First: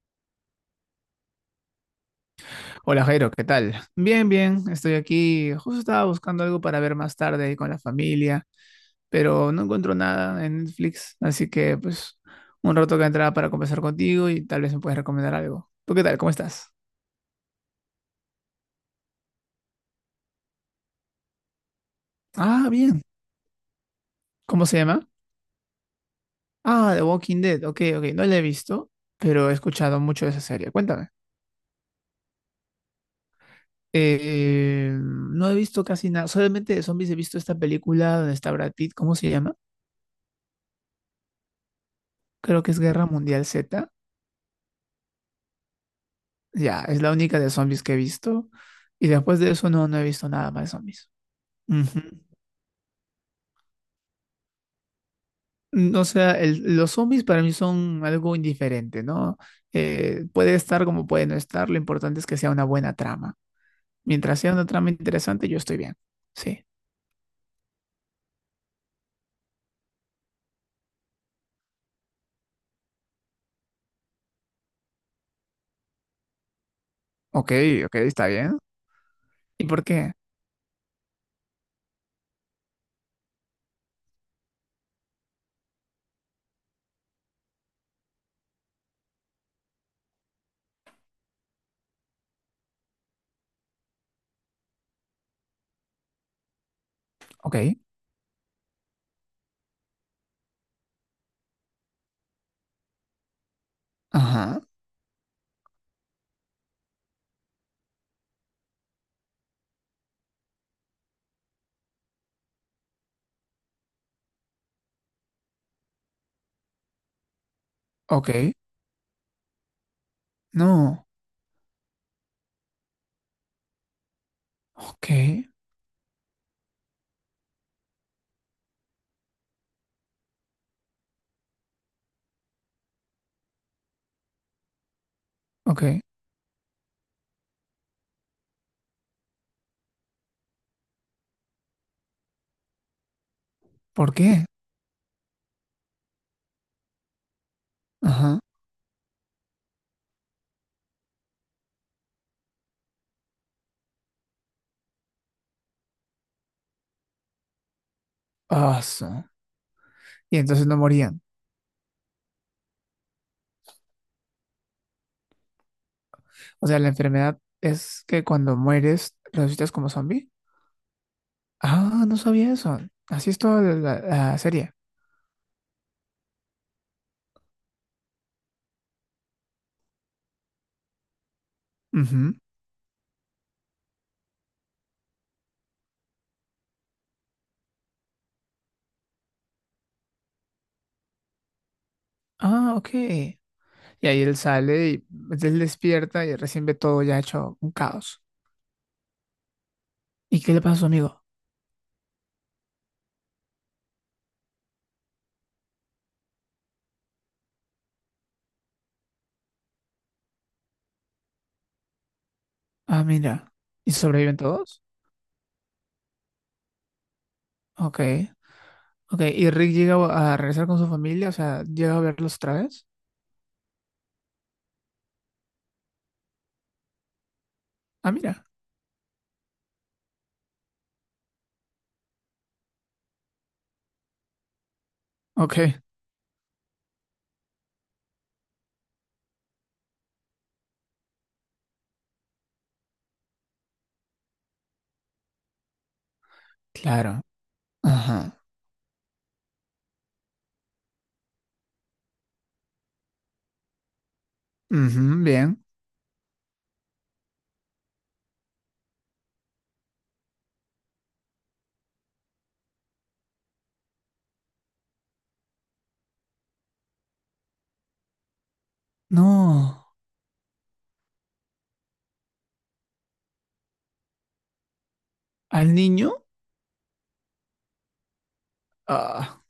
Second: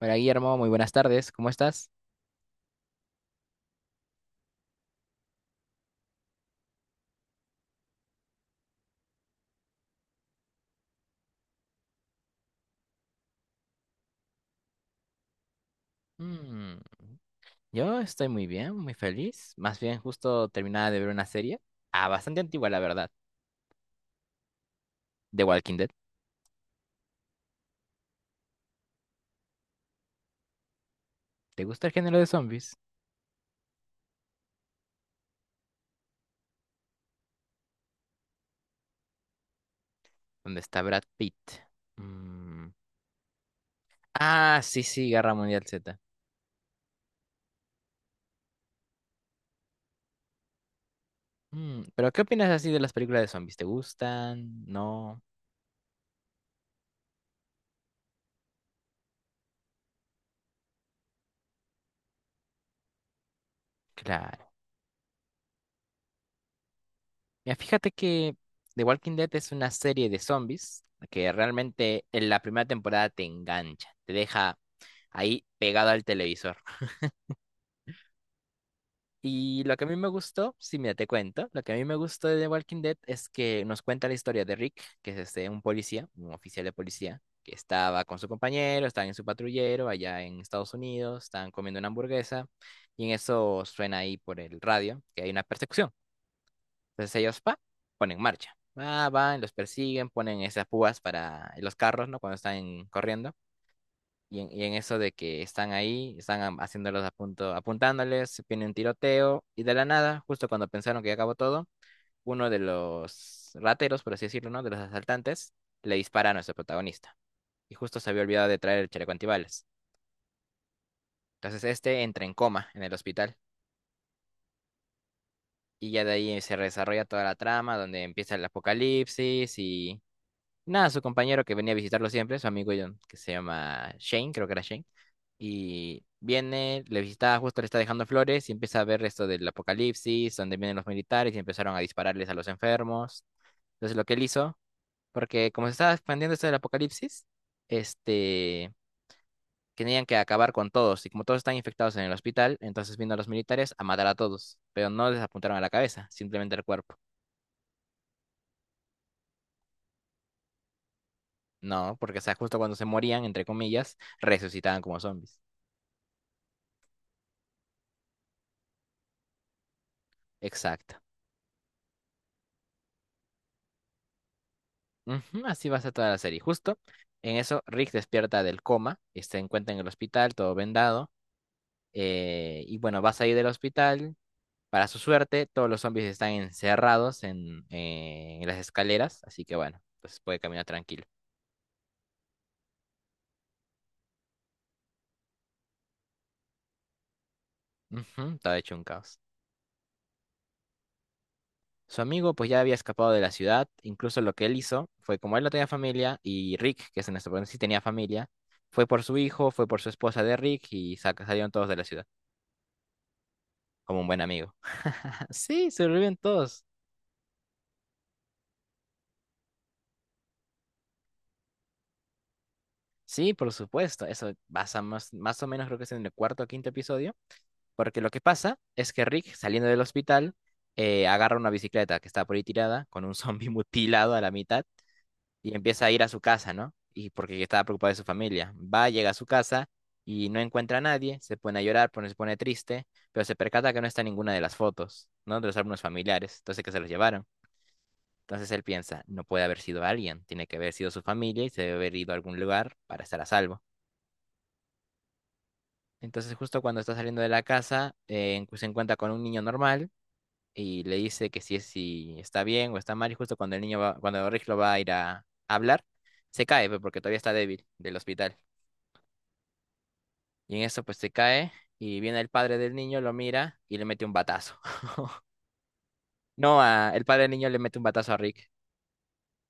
Hola Guillermo, muy buenas tardes, ¿cómo estás? Hola Jairo, ¿qué tal? Bien, bien, estoy aquí. Justo estaba buscando algo para ver más tarde ahí con la familia, pero no encuentro nada en Netflix, así que pues un rato que entraba para conversar contigo y tal vez me puedes recomendar algo. ¿Tú qué tal? ¿Cómo estás? Mm, yo estoy muy bien, muy feliz. Más bien, justo terminaba de ver una serie, ah, bastante Ah, antigua, la bien. verdad, ¿Cómo se llama? The Walking Dead. Ah, The Walking Dead. Ok, ok, no la he visto, pero he escuchado mucho de esa serie. Cuéntame. ¿Te gusta el género de zombies? No he visto casi nada, solamente de zombies he visto esta película donde está Brad Pitt, ¿cómo se llama? ¿Dónde está Brad Pitt? Creo Mm. que es Guerra Mundial Z. Ah, sí, sí, Guerra Mundial Z. Ya, es la única de zombies que he visto. Y después de eso no, no he visto nada más de zombies. Pero Ujú. ¿qué opinas así de las películas de zombies? ¿Te gustan? No, Mm. O sea, los zombies para mí son algo indiferente, ¿no? Puede estar como puede no estar, lo importante es que sea una buena trama. Mientras claro. sea una trama interesante, yo estoy bien. Sí. Mira, fíjate que The Walking Dead es una serie de zombies que realmente en la primera temporada te engancha, te deja ahí pegado al televisor. Ok, ok, está bien. Y ¿Y lo que por a mí me qué? gustó, si mira, te cuento, lo que a mí me gustó de The Walking Dead es que nos cuenta la historia de Rick, que es este, un policía, un oficial de policía, que estaba con su compañero, estaban en su patrullero allá en Estados Unidos, estaban comiendo una hamburguesa, y en eso suena ahí por el radio que hay una persecución. Entonces ellos, Ok. pa, ponen marcha. Va, van, los persiguen, ponen esas púas para los carros, ¿no? Cuando están corriendo. Y en, Ajá. y en eso de que están ahí, están haciéndolos a punto, apuntándoles, viene un tiroteo, y de la nada, justo cuando pensaron que ya acabó todo, uno de los rateros, por así decirlo, ¿no? De los asaltantes, le dispara a nuestro protagonista. Y justo se había Ok. olvidado de traer el chaleco antibalas. No. Entonces este entra en coma en el hospital. Ok. Y ya de ahí se desarrolla toda la trama, donde empieza el apocalipsis y… Nada, su compañero que venía a visitarlo siempre, su amigo John, que se llama Shane, creo que era Shane. Ok. Y viene, le visita, justo le está dejando flores y empieza a ver esto del apocalipsis, donde vienen los militares y empezaron a dispararles a los enfermos. Entonces lo que ¿Por él qué? hizo, porque como se estaba expandiendo esto del apocalipsis, Ajá. este, tenían que acabar con todos. Y como todos están infectados en el hospital, entonces vino a los militares a matar a todos. Pero no les apuntaron a la cabeza, simplemente al cuerpo. Ah, su. Y entonces no morían. No, porque o sea, justo cuando se morían, entre comillas, resucitaban como zombies. O sea, la enfermedad es que cuando mueres resucitas como zombie. Exacto. Ah, no sabía eso. Así es toda la serie. Ujú, así va a ser toda la serie. Justo en eso, Rick despierta del coma, y se encuentra en el hospital, todo vendado. Ujú. Y bueno, va a salir del hospital. Para su suerte, todos los zombies están encerrados en las escaleras, así que bueno, pues puede caminar tranquilo. Ah, ok. Y ahí él sale y pues, él despierta y recién ve todo ya hecho un caos. Ujú, todo hecho un caos. ¿Y qué le pasa a su amigo? Su amigo pues ya había escapado de la ciudad, incluso lo que él hizo fue como él no tenía familia y Rick, que es nuestro protagonista, sí tenía familia, fue por su hijo, fue por su esposa de Rick y salieron todos de la ciudad. Ah, mira. ¿Y Como un buen sobreviven amigo. todos? Sí, sobreviven todos. Ok. Ok. ¿Y Rick llega a regresar con su familia? O sea, ¿llega a verlos otra vez? Sí, por supuesto. Eso pasa más o menos, creo que es en el cuarto o quinto episodio. Porque lo Ah, que mira. pasa es que Rick, saliendo del hospital, agarra una bicicleta que está por ahí tirada, con un zombie mutilado a la mitad, y Ok. empieza a ir a su casa, ¿no? Y porque estaba preocupado de su familia. Va, llega a su casa y no encuentra a nadie, se pone a llorar, se pone triste, pero se percata que no está ninguna de las fotos, ¿no? De los álbumes familiares, entonces que se los Claro. llevaron. Ajá. Entonces él piensa, no puede haber sido alguien, tiene que haber sido su familia y se debe haber ido a algún lugar para estar a salvo. Ujú, bien. Entonces justo cuando está saliendo de la casa, se encuentra con un niño normal y le dice que si, si está bien o está mal y justo cuando el niño va, cuando Rick lo va a ir a, hablar, se cae pues, porque todavía está débil del hospital. No. Y en eso pues se cae y viene el padre del niño, lo mira y le mete un batazo. ¿Al niño? No, el padre del niño le mete un batazo a Rick. Ah.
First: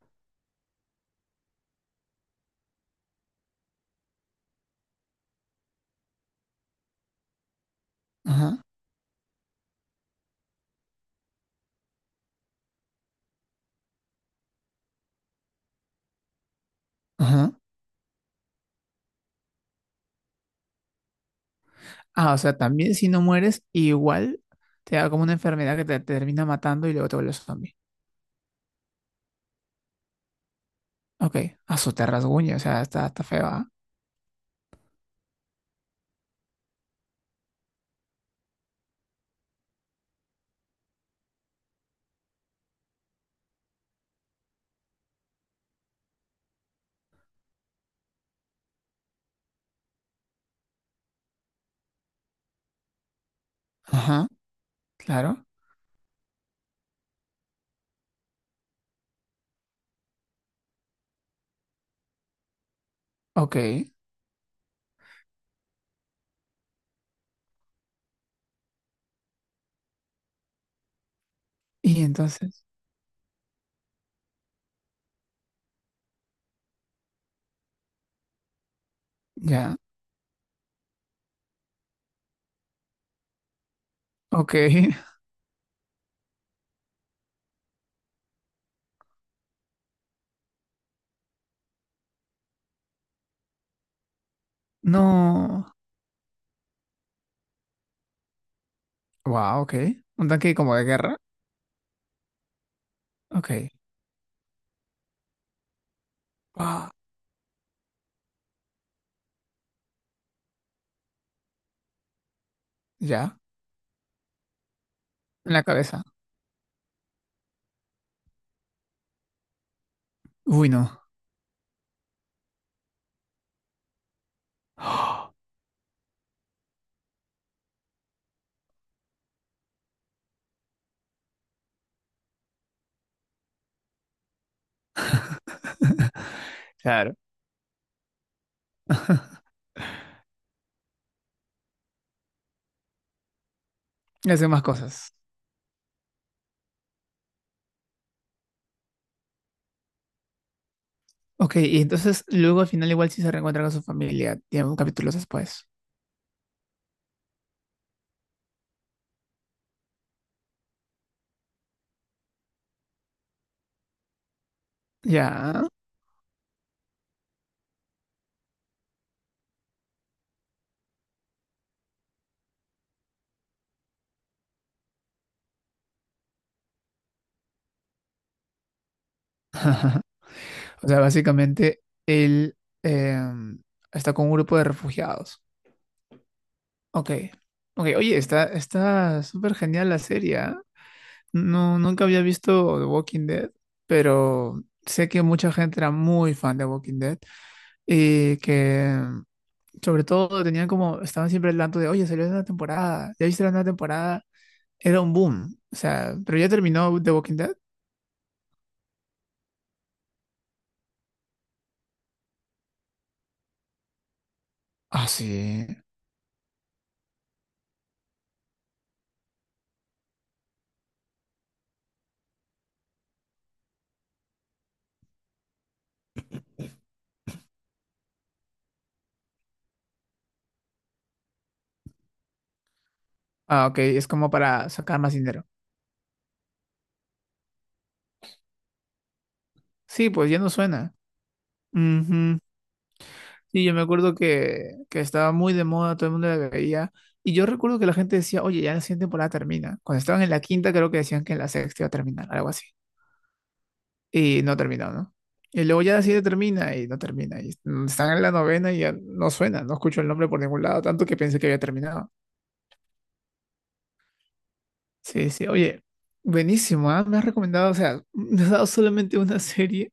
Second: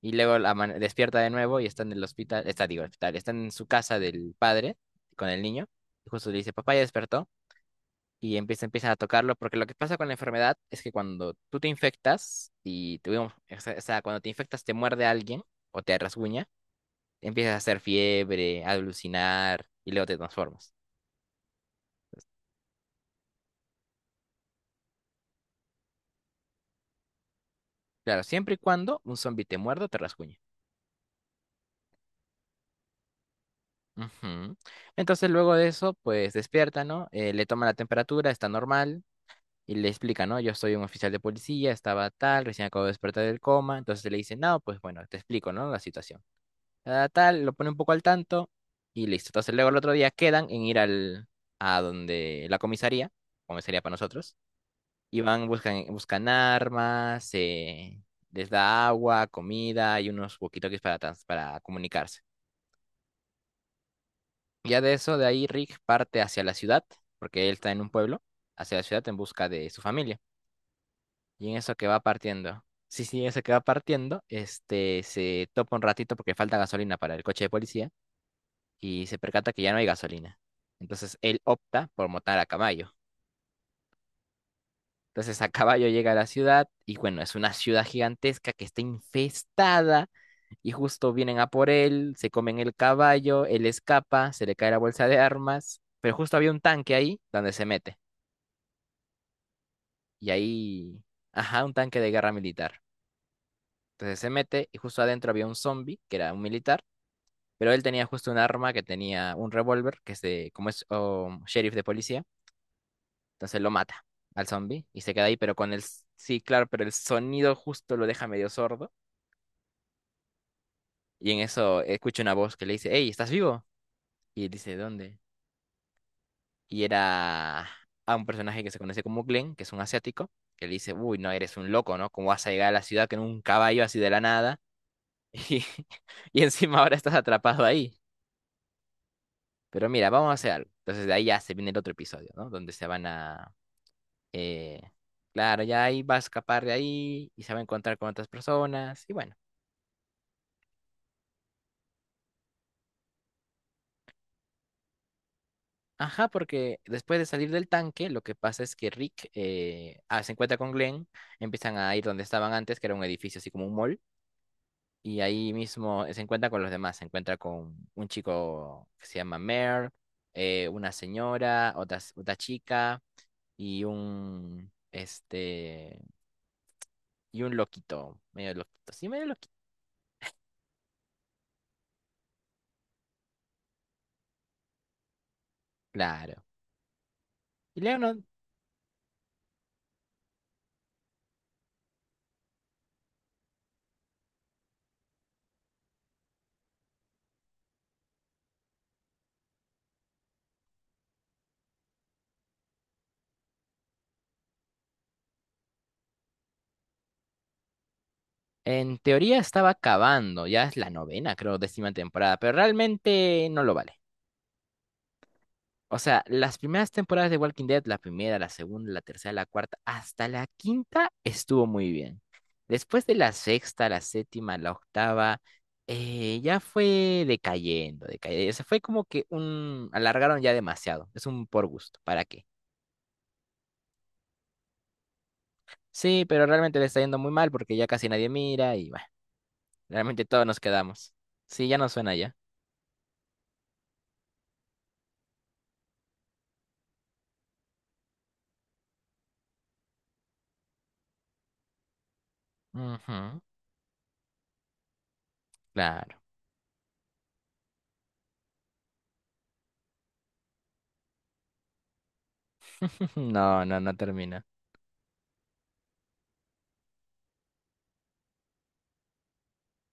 Y luego la despierta de nuevo y está en el hospital, está, digo, hospital, está en su casa del padre con el niño. Y justo le dice, papá ya despertó. Y Ajá. empieza, empiezan a tocarlo, porque lo que pasa con la enfermedad es que cuando tú te infectas, y tuvimos, o sea, cuando te infectas te muerde alguien o te rasguña, Ajá. empiezas a hacer fiebre, a alucinar y luego te transformas. Ah, o sea, también si no mueres, igual te da como una enfermedad que te termina matando y luego te vuelves zombie. Claro, siempre y cuando un zombi te muerda o te rasguñe. Ok, a su te rasguña, o sea, está feo, ¿ah? Ujú. Entonces luego de eso, pues despierta, ¿no? Le toma la temperatura, está normal, y le explica, ¿no? Yo soy un oficial de policía, estaba tal, recién acabo de despertar del coma. Entonces le dice, no, pues bueno, te explico, ¿no? La situación. Tal, tal, lo pone un poco al tanto y listo. Entonces luego el otro día quedan en ir al, a donde la comisaría, comisaría para Ajá, nosotros, y claro. van, buscan, buscan armas, les da agua, comida y unos walkie-talkies para, para comunicarse. Ok. Ya de eso, de ahí Rick parte hacia la ciudad, porque él está en un pueblo, hacia la ciudad en busca de su familia. Y en eso que va Y partiendo. entonces, Sí, sí, en eso que va partiendo, este, se topa un ratito porque falta gasolina para el coche de policía y se percata que ya ya. no hay gasolina. Entonces él opta por montar a caballo. Ok. Entonces a caballo llega a la ciudad y bueno, es una ciudad gigantesca que está infestada y justo vienen a por él, se comen el caballo, él escapa, se le cae la bolsa de No. armas, pero justo había un tanque ahí donde se mete. Wow, ok. Un Y tanque como de ahí, guerra. ajá, un tanque de guerra militar. Ok. Entonces se mete y justo adentro había un zombie, que era un militar, Wow. pero él tenía justo un arma que tenía un revólver, que es de, como es oh, sheriff de policía, Ya. entonces lo mata al zombie y se queda ahí, En pero la con el, cabeza. Sí, claro, pero el sonido justo lo deja medio sordo Uy, no. y en eso escucha una voz que le dice, hey, ¿estás vivo? Y él dice, ¿dónde? Y era a un personaje que se conoce como Glenn, que es un asiático, que le dice, uy, no, eres un loco, ¿no? ¿Cómo vas a llegar a la ciudad con un caballo así de la nada? Y, y encima ahora estás Claro. atrapado ahí. Pero mira, vamos a hacer algo. Entonces de ahí ya se viene el otro episodio, ¿no? Donde se van a… Hace más eh, cosas. claro, ya ahí va a escapar de ahí y se va a encontrar con otras personas. Y bueno. Ok, y entonces luego al final igual sí se reencuentra con su familia, digamos, capítulos después. Ajá, porque después de salir del tanque, lo que pasa es que Rick se encuentra con Glenn, empiezan a ir donde estaban antes, que era un edificio así como un mall, y ahí Ya. mismo se encuentra con los demás, se encuentra con un chico que se llama Mare, una señora, otra chica y un, este, y un loquito, medio loquito, sí, medio loquito, O sea, básicamente él eh, está con un grupo de refugiados. claro. Ok. Y Ok, Leonard, oye, está súper genial la serie, ¿ah? No, nunca había visto The Walking Dead, pero sé que mucha gente era muy fan de Walking Dead y que sobre todo tenían como, estaban siempre al tanto de, oye, salió la nueva temporada, ya viste la nueva temporada. Era un boom. O sea, pero ya terminó The Walking Dead. en teoría estaba acabando, ya es la novena, creo, décima temporada, pero realmente no lo vale. Ah, sí. O sea, las primeras temporadas de Walking Dead, la primera, la segunda, la tercera, la cuarta, hasta la quinta estuvo muy bien. Después de la sexta, la séptima, la octava, ya fue decayendo, decayendo. Se fue como que un… alargaron ya demasiado. Es un por gusto, ¿para qué? Ah, ok, es como para sacar más dinero. Sí, pero realmente le está yendo muy mal porque ya casi nadie mira y… bueno. Sí, Realmente pues ya todos no nos suena. quedamos. Sí, ya no suena ya. Ujú. Sí, yo me acuerdo que estaba muy de moda, todo el mundo la veía. Y yo recuerdo que la gente decía, oye, ya la siguiente temporada termina. Cuando estaban en la quinta, creo que decían que en la sexta iba a terminar, algo así. Ujú, Y no terminó, ¿no? Y luego ya la claro. siguiente termina y no termina. Y están en la novena y ya no suena, no escucho el nombre por ningún lado, tanto que pensé que había terminado. No, no, no termina. Sí, sí, oye, buenísimo, ¿ah? Me has recomendado, o sea, me has dado solamente una serie.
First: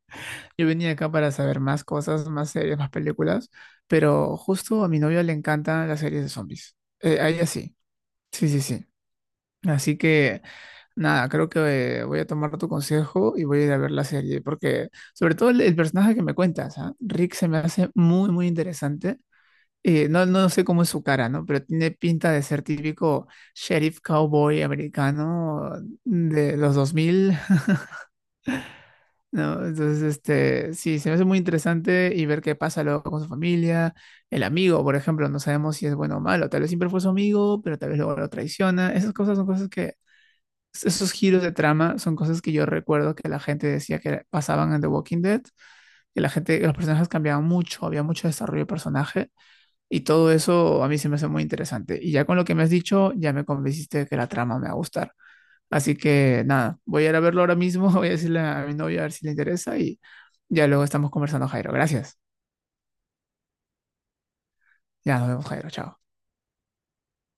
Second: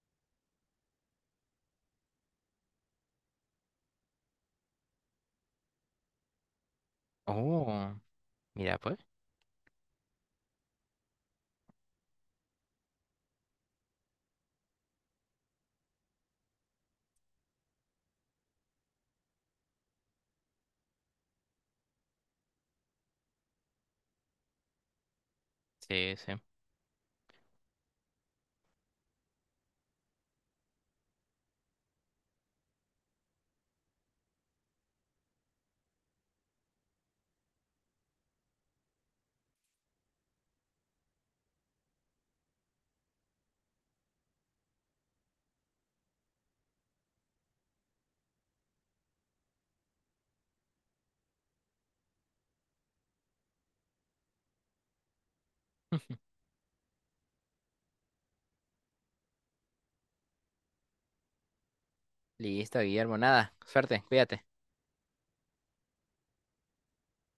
Yo venía acá para saber más cosas, más series, más películas, pero justo a mi novia le encantan las series de zombies. A ella sí, Oh, sí, sí, mira sí. pues. Así que, nada, creo que voy a tomar tu consejo y voy a ir a ver la serie, porque sobre todo el personaje que me cuentas, ¿ah? Rick se me hace muy, muy interesante. No no sé cómo es su cara, ¿no? Pero tiene pinta de ser típico sheriff cowboy americano Sí, sí. de los 2000, ¿no? Entonces, este, sí, se me hace muy interesante y ver qué pasa luego con su familia. El amigo, por ejemplo, no sabemos si es bueno o malo. Tal vez siempre fue su amigo, pero tal vez luego lo traiciona. Esas cosas son cosas esos giros de trama son cosas que yo recuerdo que la gente decía que pasaban en The Walking Dead, que la gente, que los personajes cambiaban mucho, había mucho desarrollo de personaje y todo eso a mí se me hace muy interesante. Y ya con lo que me has dicho, ya me convenciste de que la trama me va a gustar. Así que nada, voy a ir a verlo ahora mismo, voy a decirle a mi novia a ver si le interesa y ya luego estamos conversando, Jairo. Gracias. Listo, Guillermo, nada. Suerte, cuídate. Ya nos vemos, Jairo. Chao.